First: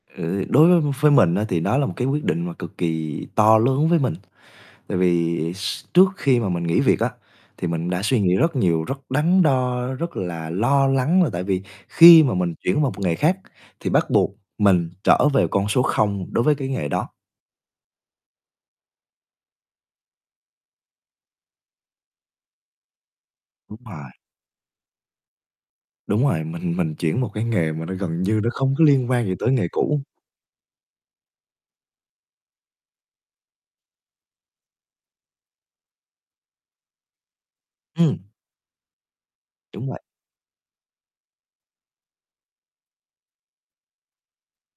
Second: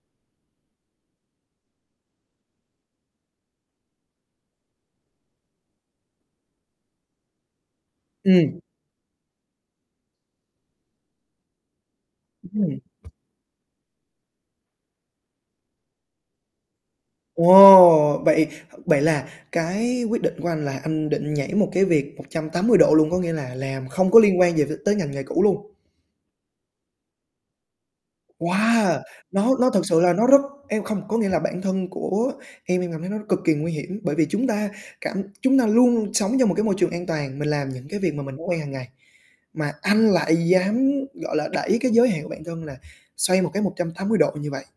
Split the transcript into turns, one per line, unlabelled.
Ừ, đối với với mình á, thì đó là một cái quyết định mà cực kỳ to lớn với mình. Tại vì s trước khi mà mình nghỉ việc á, thì mình đã suy nghĩ rất
Ừm.
nhiều, rất đắn đo, rất là lo lắng là tại vì khi mà mình
Đúng
chuyển
rồi.
vào một nghề khác, thì bắt buộc mình trở về con số 0 đối với cái nghề đó.
Ồ, vậy vậy là cái quyết định của anh là anh định nhảy một cái việc 180 độ luôn, có nghĩa là
Đúng
làm không
rồi.
có liên quan gì v tới ngành nghề cũ luôn?
Đúng rồi, mình mình chuyển một cái nghề mà nó gần như nó không có
Wow!
liên quan gì tới
Nó
nghề
nó thực sự
cũ.
là nó rất em không có nghĩa là bản thân của em, em cảm thấy nó cực kỳ nguy hiểm, bởi vì chúng ta cảm chúng ta luôn sống trong một cái môi trường an toàn, mình làm những cái việc
Ừm.
mà mình đã quen hàng ngày, mà
Đúng vậy.
anh lại dám, gọi là, đẩy cái giới hạn bản thân là xoay một cái 180 độ như vậy.